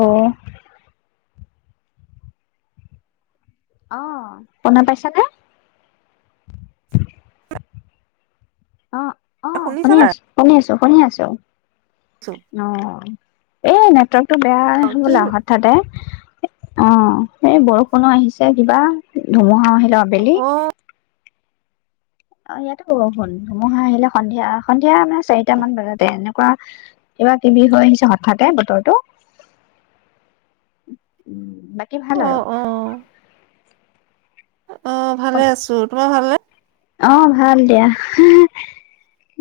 অ অ' শুনা পইছা নে অ' অ' শুনিছা শুনি নাই? আছোঁ শুনি আছোঁ। শুনি আছোঁ। অ' এ নেটৱৰ্ক বেয়া অ কি হবলা হঠাতে অ' এই বৰষুণো আহিছে কিবা ধুমুহা অ' আহিলোঁ আবেলি অ অ' ইয়াতো বৰষূণ ধুমুহা আহিলে সন্ধিয়া সন্ধিয়া নে চাৰিটামান বজাত কোৱা কিবা কিবি হৈ আহিছে হঠাতে বতৰটো বাকী অ ভাল আৰু অ অ' ভালে আছোঁ তোমাৰ ভাল নে? অ' ভাল দিয়া হিহি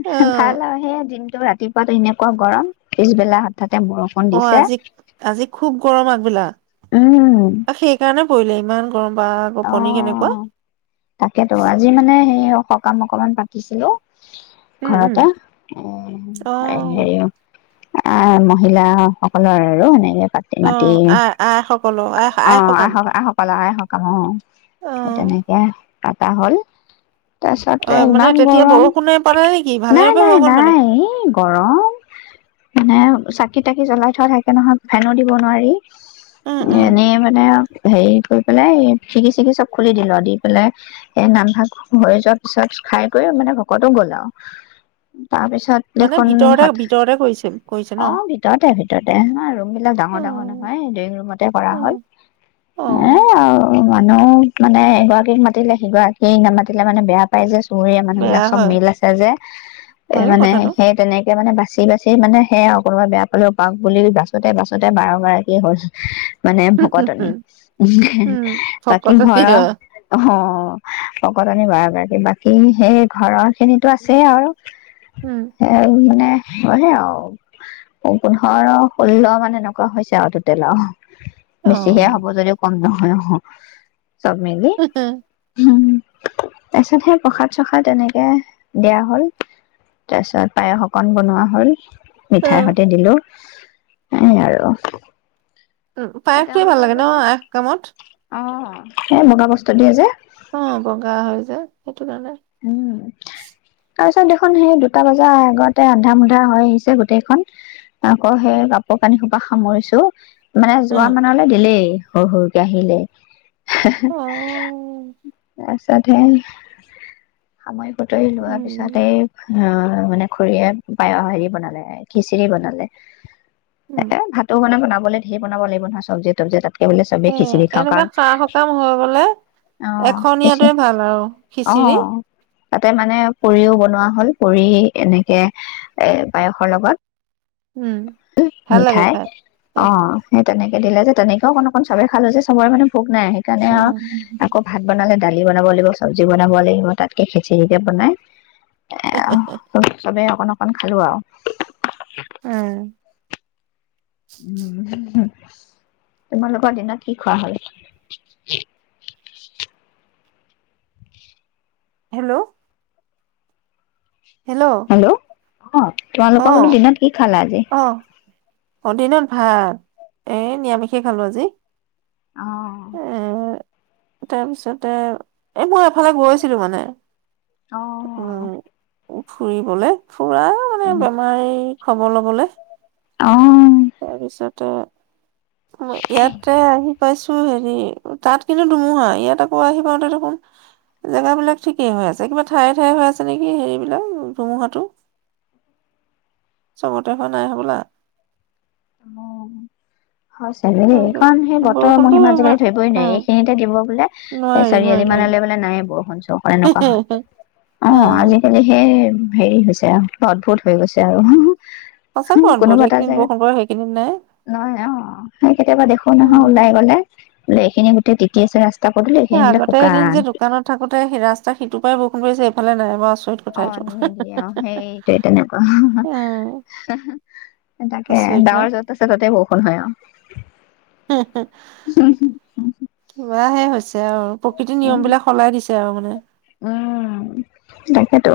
অ হেহ ভাল আৰু সেয়া দিনটো ৰাতিপুৱাট এনেকোৱা গৰম পিছবেলা হঠাৎ, অ আজি আজি খুব গৰম আগবেলা উম আৰু সেই কাৰণে পৰিলে, ইমান, [inaudible] অ তাকেতো আজি মানে সেই সকাম অকনমান পাতিছিলো উম উম ঘৰতে অ হেৰি আ মহিলা সকলৰ আৰু এনেকে পাতি অ মাতি আই আই সকলৰ আই অ আই সকাম আইসকলৰ আইসকলৰ কওঁ অ সেইটো নাই কেইটা হ'ল? অ তাৰপিছতে মানে ইমান তেতিয়া গৰম। বৰষুণে পালে নেকি ভালে নাই, ৰূপে নাই, হৈ গ'ল মানে নাই সেই গৰম মানে চাকি-তাকি জ্বলাই থোৱা থাকে নহয়, ফেনো দিব নোৱাৰি উম উম এনেই মানে আৰু হেৰি কৰি পেলাই খিৰিকী-চিৰিকি চব খুলি দিলো অদি পেলে এ নামভাগ হৈ যোৱাৰ পিছত খাই কৰি মানে ভকতো গল আৰু তাৰপিছত মানে দেখোন ভিতৰতে হত, ভিতৰতে কৰিছে কৰিছে ন অ ভিতৰতে ভিতৰতে অ ৰুম বিলাক অ ডাঙৰ ডাঙৰ নহয় ডইং ৰুমতে কৰা অ হ'ল অ এ আৰু মানুহ মানে এগ এস মাতিলে সিগৰাকীক নামাতিলে মানে বেয়া পায় যে পহৰীয়া মানুহ বেয়া বিলাক চব হয় মিল আছে যে, এ হয়ো মানে সেই তেনেকে মানে বাচ বাচি বাচি মানে সেয়া আৰু কোনোবা বেয়া পালেও পাওক বুলি বাছোতে বাছোতে বাৰ গৰাকী হ'ল। মানে কথাটো ভকতনি, উম, বাকী ঘৰৰ ভকতনীয় অ', ভকতনি বাৰ গৰাকী বাকী সেই ঘৰৰ খিনিতো আছে আৰু উম, সেই মানে হ'বগে আৰু পোন্ধৰ, ষোল্ল মানে এনেকুৱা হৈছে আৰু টোটেল আৰু বেছিহে অ', হ'ব, যদিও কম নহয়। অহ, চব মিলি। উম। উম, তাৰপিছত সেই প্ৰসাদ-চসাদ এনেকে দিয়া হ'ল, তাৰপিছত পায়স অকন বনোৱা হ'ল। মিঠাই উম, সতি দিলো। সেয়ে আৰু। উম, পায়স খিনি ভাল তেওঁলোকো লাগে ন আয় সকামত? এ, [unintelligible] দিয়ে যে অ', বগা হৈ যায়। তোলানাই তাৰ পিছত দেখোন সেই দুটা বাজাৰ আগতে আন্ধা-মুন্ধা হৈ আহিছে গোটেইখন আকৌ সেই কাপোৰ-কানি সোপা সামৰিছো। মানে যোৱা উম, মানলৈ দিলেই। সৰু-সৰুকে আহিলেই। [unintelligible] অ', তাত হে সামৰি বুটলি লোৱা পিছত উম, এই অ', মানে খুৰীয়ে পায়, হেৰি বনালে, খিচিৰি বনালে। উম, এ, ভাতো কোনে বনা হ'লে ধেৰ বনাব লাগিব নহই, চবজি-তবজি কাটি। সেয়ে, এনেকুৱা সা-সকাম হৈ গ'লে অ খিচি এখনীয়াটোৱে ভাল আৰু, অ খিচিৰি। তাতে মানে পুৰিও বনোৱা হ'ল, পুৰি এনেকে, এই পায়সৰ লগত। উম, উম ভাল লাগে মিঠাই খাই অ তেনেকে দিলে যে তেনেকেও অকণ অকণ চবে খালে যে চবৰে মানে ভোক, নাই সেইকাৰণে আৰু উম, আকৌ ভাত বনালে, দালি বনাব লাগিব চবজিও বনাব লাগিব তাতকে খিছিৰিকে বনাই, [inaudible] চবে অকণ অকণ অকমান খালো আৰু উম, উম তোমালোকৰ দিনত কি খোৱা হ'ল হেল্ল' হেল্ল' অ' তোমালোকৰ বোলো অ', দিনত কি খালা আজি। অ', অ দিনত ভাত এ নিৰামিষ কে খলো আজি। অ উম তাৰপিছতে এই মই এফালে গৈছিলো মানে। অ' উম অ' ফুৰিবলে ফুৰা, বেমাৰিৰ খবৰ লবলে, অ' তাৰপিছতে ইয়াতে আহি পাইছোঁ। অ' হেৰি তাত কিন্তু ধুমুহা ইয়াত আকৌ আহি পাওঁতে দেখোন জেগা বিলাক ঠিকেই হৈ আছে কিবা ঠাইয়ে ঠাইয়ে হৈ আছে নিকি হেৰি বিলাক ধুমুহাটো চবতে হোৱা নাই হ'বলা। অ' উম! হয় চাগে দেই তাৰপিছত কাৰণ সেই বতৰৰ বৰষুণতো মহিমা ইমান আজিকালি ধৰিবয়ে নোৱাৰি উম এইখিনিতে দিব বোলে। এ নোৱাৰি নোৱাৰি চাৰিআলি নোৱাৰি মানলে মানে নাই, বৰষুণ, নহয় এনেকুৱা হয় অ আজিকালি সেই, হেৰি হৈছে আৰু অদ্ভুত হৈ গৈছে আৰু [inaudible] [unintelligible] নোৱাৰে অ সেই কেতিয়াবা দেখো নহৈ উম ওলাই গ'লে এইখিনিত গোটে তিতি আছে ৰাস্তা পদূলি অ এইখিনি বোলে আগতে এদিন শুকান। যে দোকানত থাকোঁতে ৰাস্তা সিটোপাৰে বৰষুণ দিছে এইফালে আকৌ নাই আচৰিত কথা অ এইটো। নিদিয়ে অ সেইটোৱে তেনেকুৱা এ [unintelligible] তাকে আচৰিত ন ডাৱৰ যত আছে ততে বৰষুণ হয় আৰু [inaudible] [unintelligible] অ' প্ৰকৃতিৰ নিয়মবিলাক সলাই দিছে আৰু মানে উম, তাকেতো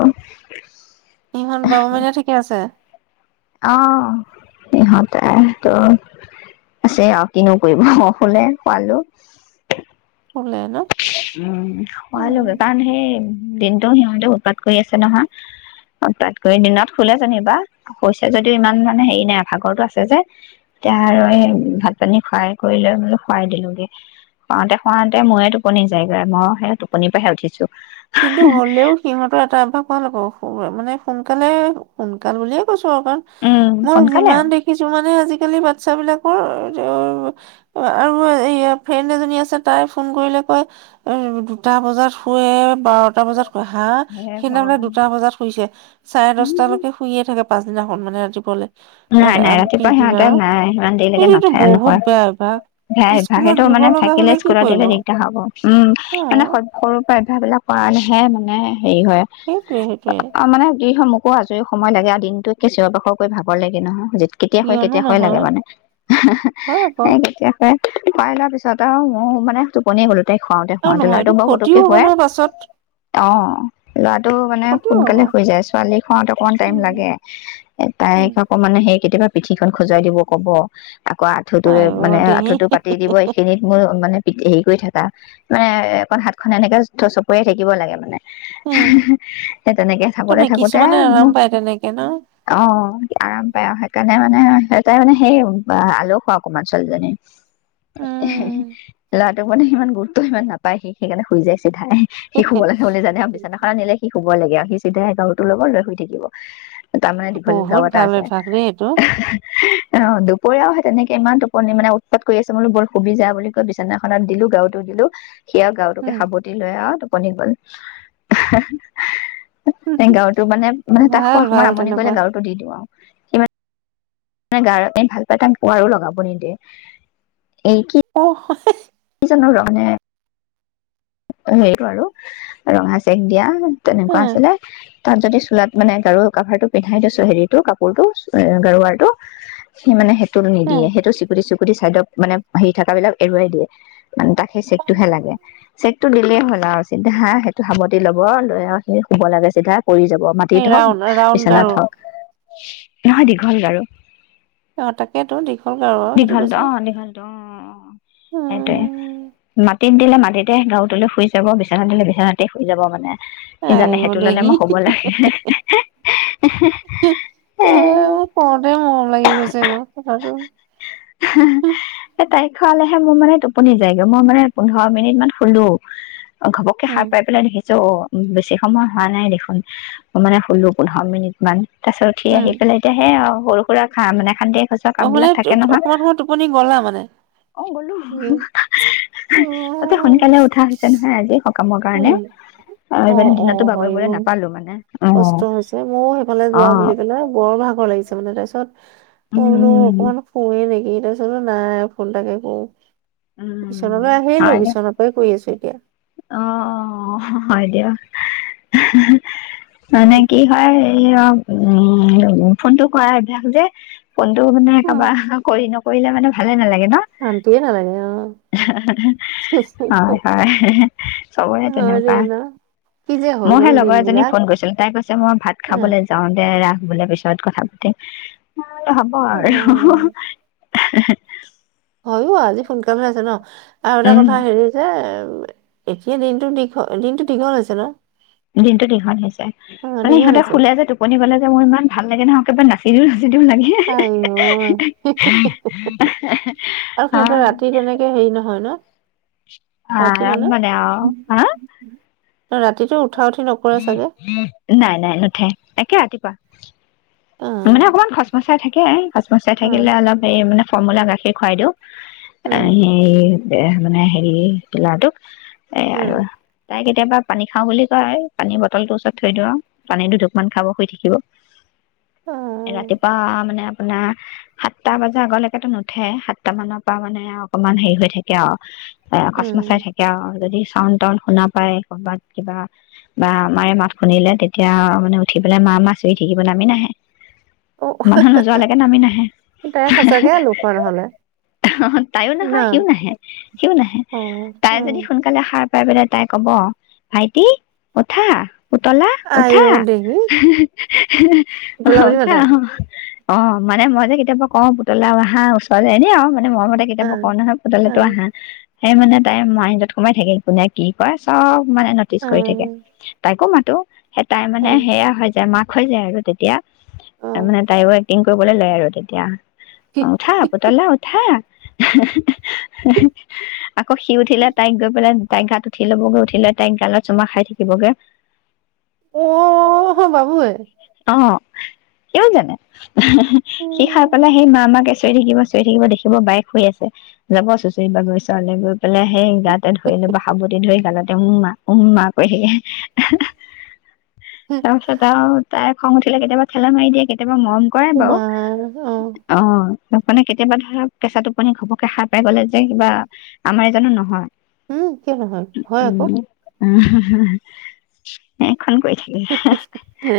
ইহঁত বাবু মাইনা ঠিকেই আছে। অ' ইহঁতেটো আছে আও কিনো কৰিব শুলে শুৱালো শুলে ন উম উম। শুৱালোগে কাৰণ সেই দিনটো সিহঁতে উৎপাত কৰি আছে নহয় উৎপাত কৰি দিনত শুলে যেনিবা শুইছে যদিও ইমান মানে হেৰি নাই আৰু ভাগৰটো আছে যে এতিয়া আৰু সেই ভাত-পানী খুৱাই কৰি লৈ শুৱাই দিলোগে শুৱাওটে শুৱাওটে মোৰে টোপনি যাইগৈ মই সেই টোপনিপা হে উঠিছো কিন্তু হলেও সিহঁতৰ এটা অভ্যাস, ভাল আকৌ মানে সোনকালে সোনকাল বুলিয়ে কৈছোঁ। উম [inaudible] মই সোনকালে যিমান আৰু দেখিছোঁ মানে আজিকালি আজিকালি বাচ্ছা বিলাকৰ [inaudible] ফ্ৰেণ্ড এজনী আছে তাই ফোন কৰিলে কয় এই দুটা বজাত শুৱে, বাৰটা বজাত, হা হে সি নহলে ভগৱান দুটা বজাত শুইছে চাৰে দশটালেকে শুইয়ে থাকে, পাছদিনাখন মানে, নাই ৰা- নাই আম, ৰাতিপুৱা পিছদিনা সিহঁতে আৰু নাই ইমান দেৰি লৈকে এইটোতো বহুত নুশুয়ে বেয়া অভ্যাস বেয়া অভ্যাস স্কুলত সেইটো দিব মানে লগা থাকিলে হলে কি স্কুলত কৰিব দিলে দিগদাৰ হ'ব উম অ মানে সৰুৰে পৰাই অভ্যাস বিলাক কৰালেহে মানে, হেৰি হয় সেইটোৱে সেইটোৱে আৰু মানে কি হয় মোক [unintelligible] ভাগৰ লাগে নহয়। কেতিয়া শুয়ে কিয়নো কেতিয়া শুয়ে লাগে নহয় মানে, হয় আকৌ শুৱাই লোৱা পাছত আৰু মইয়ো মানে টোপনিয়ে গলো, তাকে শুৱাওটে আৰু শুৱাওটে নহয় ল'ৰা এইটো বাৰু ক্ষতিও পতককে হ'ব শুৱে, নহয় পাছত অ' ল'ৰাটো মানে ক্ষতিও হ'ব। সোনকালে শুই যায় ছোৱালীক শুৱাওটে অকমান টাইম উম, লাগে তাইক মানে সেই কেতিয়াবা পিঠিখন খজুৱাই দিব ক'ব আকৌ আঁঠুটো আই অ মানে দেহি আঁঠুটো পাতি এইখিনি সময়ত মানে, দেৰি কৰি থাকে মানে অকন হাতখন এনেকে চকৰিয়াই থাকিব লাগে মানে [unintelligible] সেই তেনেকে থাকোঁতে নহয় থাকোঁতে কিছুমানে আৰাম মোৰ পায় তেনেকে ন। [unintelligible] অ আৰাম পাই অ সেইকাৰণে মানে সেই তাই মানে সেই আলসুৱা অকণমান ছোৱালীজনী [unintelligible] ৰাতি উম, ল'ৰাটোৱে মানে সিমান গুৰুত্ব ইমান নাপাই সি সেইকাৰণে শুই যায় চাগে চিধাই, সি শুব লাগে বুলি জানে আৰু, বিচনাখন আনিলে সি শুব লাগে আৰু। সি চিধাই গৰুটো লব আৰু শুই থাকিব। তাৰ মানে দীঘল বহুত [inaudible] তা ভাল আছে। অভ্যাস দেই এইটো হি হি হি অহ, দুপৰীয়াও সেই তেনেকে ইমান টোপনি মানে উৎপাত কৰি আছে মই বোলোঁ বল, শুবি যা বুলি কৈ বিছনা এখনত দিলোঁ, গাৰুটো দিলোঁ। সি আৰু গাৰুটোকে উম। সাবতি লৈ আৰু ত কণী বইল। আ হি হি হি। এ গৰুটো মানে, মানে তাই ভাল শোৱা ভাল সময়ত আমনি তেনেকুৱা কৰিলে গাৰুটো দি দিওঁ আৰু। ইমা গাৰু [unintelligible] ভাল পায়, তাত ৱাৰো লগাব নিদিয়ে। এই কি অ' সঁচাই। [unintelligible] অ সেইটো আৰু, ৰঙা চেক দিয়া। তেনেকুৱা আছিলে। তাত যদি চোলাত মানে গাৰুৰ কভাৰতো পিন্ধাই দিছোঁ হেৰিটো কাপোৰটো, এ গাৰুৱাৰটো, সি মানে হেপ তু নিদিয়ে। সেইটো চিকুতি চুক কুতি চাইদত মানে, হেৰি থকাবিলাক এৰুৱাই দিয়ে। মানে তাক সেই চেকটো হে লাগে। তো দিলেই হ'ল আৰু চিধা, সেইটো সাবটি ল'ব, লৈ আৰু সি শুব লাগে চিধা। পৰি যাব, এই মাটিত ৰাউণ্ড হওক ৰাউণ্ড গাৰু বিছনাত হওক। নহয়, দীঘল গাৰু। অ, তাকেইটো দীঘল গাৰু আৰু, সেইটো দীঘলটো অ কৈছোঁ। দীঘলটো অ অ সেইটোৱে। মাত টিত দিলে মাটিত তে [unintelligible] তুলি শুই যাব, বিছনাত দিলে বিছনাতে শুই যাব মানে। সি আই জানে অ' সেইটো ললে দেহি। মই হি শুব হি লাগে হি হি হি হি হি অ মৈ শুনাতে মৰম লাগি গৈছে আকো কথাটো। হি। শুৱালেহে মোৰ মানে টোপনী যায়গে, মোৰ মানে পোন্ধৰ মিনিটমান শুলোঁ। অ, ঘপককে সাৰ উম পাই পেলাই দেখি জো, বেছি সময় হোৱা নাই দেখোন, মানে ষোল্ল পোন্ধৰ মিনিটমান। গাছত উঠি উম। আহি পেলাই, এতিয়া সেয়া আৰু। সৰু-সুৰা খা মানে খানদে সঁছা অ মানে কামবিলাক থাকে নহয়। অকমান সময় টোপনি গ'লা মানে। অ গলোঁ। হা হা হা হা হা হা তাতে শূনে কালে উঠা হৈছে নহয় আজি হপ কামৰ উম কাৰণেও অ অ দিনতটো হয় বাগৰিবলৈ অ নেপালো মানে অ কষ্ট হৈছে ময়ো সেইফালে অ যোৱা বুলি ক'লে বৰ ভাগৰ লাগিছে। তাৰ মানে তাৰপিছত মই বোলো উম অকনমান শোৱেই নেকি? তাৰ পিছতে বোলো নাই ফোন এটাকে কৰো। উম বিচনালে আহিলোঁ হয় দে বিচনা পাই কৰি আছোঁ এতিয়া। অ' হয় দিয়ক [unintelligible] অ' ফোনটো কৰাৰ অভ্যাস যে ফোনটো মানে কাৰবাৰ অহা কৰি কৰিলে মানে ভালে নালাগে। ন শান্তিয়ে নালাগে অঁ হয় হয় চবৰে হয় দে তেনেকুৱা ন কি যে হৈ গ'ল মইহে দিন লগৰ এজনীক বিলাক ফোন কৰিছিলো তাই কৈছে মই ভাত খাবলৈ যাওঁতে বোলে পিছত কথা পাতিম, এই হ'ব অ আৰু [unintelligible] হয়ো আজি সোনকাল হৈ আছে নহ আৰু এটা উম কথা হেৰি যে, এতিয়া দিনটো দীঘল দিনটো দীঘল হৈছে ন, দিনটো দীঘল হৈছে, অ মানে দীঘল ইহঁতে হৈছে শুলে যে, টোপনি গ'লে যে, মোৰ ইমান ভাল লাগে নহয়‌, একেবাৰে না [unintelligible] আয়ৈ আৰু সিহঁতে ৰাতি তেনেকে হেৰি‌ নহয়‌ ন আৰাম মানে আৰু হা ৰাতিটো উঠা উঠি নকৰে চাগে নাই, নাই নুঠে। একে ৰাতিপুৱা অ মানে অকণমান খচমচাই থাক [unintelligible] খচমচাই অ থাকিলে অলপ হেৰি মানে ফলমূল আৰু গাখীৰ খোৱাই দিওঁ উম [inaudible] এহ, মানে হেৰি ল'ৰাটোক এয়া উম আৰু এবাৰ পানীখাওঁ বুলি কয় পানীৰ বটলটো ওচৰত থৈ দিওঁ আৰু পানী দুধুকমান খাব আৰু শুই থাকিব। অ ৰাতিপুৱা মানে আপোনাৰ সাতটা বাজাৰ আগলৈকে টো নুঠে, সাতটা মানৰ পৰা মানে অকমান হেৰি হৈ থাকে আৰু, এ উম কচমচাই থাকে আৰু, যদি চাউণ্ড-টাউণ্ড শুনা পায় কবাত কিবা বা আমাৰে মাত শুনিলে তেতিয়া মানে উঠি পেলাই মা, মা চিঞৰি থাকিব, নামি নাহে। অ মানুহ নোযোৱালৈকে নামি নাহে, তাই সঁচাকে লোকৰ নহলে অহ, তাইও ন নহই, সিও নাহে, সিও নাহে, অ তাই অ যদি সোনকালে সাৰ পাই পেনে তাই ক'ব, ভাইটি উঠা। পুতলা আই উঠা অ দেহি [unintelligible] অহ, পুতলা বুলি উঠা মাতে অ'। অ, মানে মই যে কেতিয়াবা কওঁ, পুতলাও আহা ওচৰলে, এনেই আৰু মা নে মৰমতে অ কেতিয়াবা কওঁ নহই, অ অ পুতলাটো আহা। সেই মানে তাই মোৱাই যত সোমাই থাকে, কোনে কি কয়, চব মানে ন'টিচ কৰি থাকে, তাইকো মাতো। এটাই মানে অ সেয়া হয় যায়, মা খৈ যায় আৰু তেতিয়া। অ তাৰমানে তাইও এক্টিং কবলৈ লৈ আৰু তেতিয়া। অ', উঠা পুতলা উঠা। [unintelligible] আকৌ সি উঠিলে তাইক গৈ পেলাই তাইৰ গাত উঠি ল'বগৈ, উঠি পেলাই তাইক গালত চুমা খাই থাকিবগে। অ', বাবু এ অ', তেৱোঁ জানে, সি সাৰ পালে উম সেই মা মা কে চিঞৰি থাকিব, চিঞৰি থাকিব, দেখিব বায়েক শুই আছে, যাব চুচৰি-বাগৰি ওচৰলে গৈ গৈ পেলে সেই গাতে ধৰি ল'ব, সাবটি ধৰি গালত তেওঁ উম্মা, উম্মা কৰি থাকে। তাৰ পিছত আৰু তাইৰ খং উঠিলে কেতিয়াবা ঠেলা মাৰি দিয়ে, কেত কেতিয়াবা মৰম কৰে বাৰু, উমা অ অ'। তাত মানে কেতিয়াবা ধৰা কেঁচা টোপনি ঘপককে সাৰ পাই গ'লে যে কিবা, আমাৰে জানো নহয়। উম, কিয় নহয়, হয় আকৌ। সে খন কৰিছে গে। হে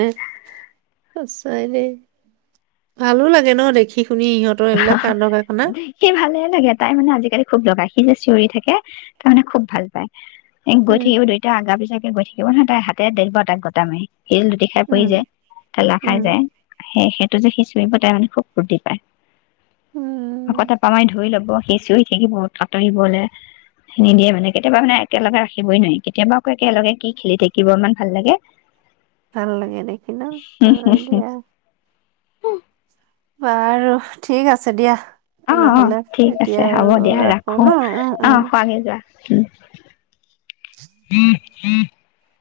সঁচাই দেই, ভালো লাগে ন দেখি শুনি, সিহঁতৰ এইবিলাক কাণ্ড-কাৰখানা। দেখি ভালে লাগে, তাই মানে আজিকালি খুব দগাই, সি যে চিঞৰি থাকে, তাৰমানে খুব ভাল পায়। এক গৈ উম, থাকিব দুইটাই আগা-পিচা গৈ থাকিব নহয়, তাই হাতে [unintelligible] তাক গতা মাৰি। এই লুটি খাই পৰি উম, যায়, ঠেলা খাই উম, যায়। সেই তেতিয়া যে সি চিঞৰিব, তাই মানে খুব ফুৰ্তি পাই। আকৌ উম। টেপা মাৰি ধৰি ল'ব। সি চিঞৰি থাকিব আঁতৰিবলে, এৰি নিদিয়ে মানে। কেতিয়াবা মানে একেলগে ৰাখিবই নোৱাৰি। কেতিয়াবা আকৌ একেলগে কি খেলি থাকিব, ইমান ভাল লাগে। ভাল লাগে দেখি ন? হয় দিয়া। বাৰু, ঠিক আছে দিয়া। অ' নহ'লে অ', ঠিক এতিয়া আছে হ'ব আৰু দিয়া ৰাখো। ন উম, অ, উম। খোৱাগে যোৱা। [inaudible] [unintelligible] [unintelligible]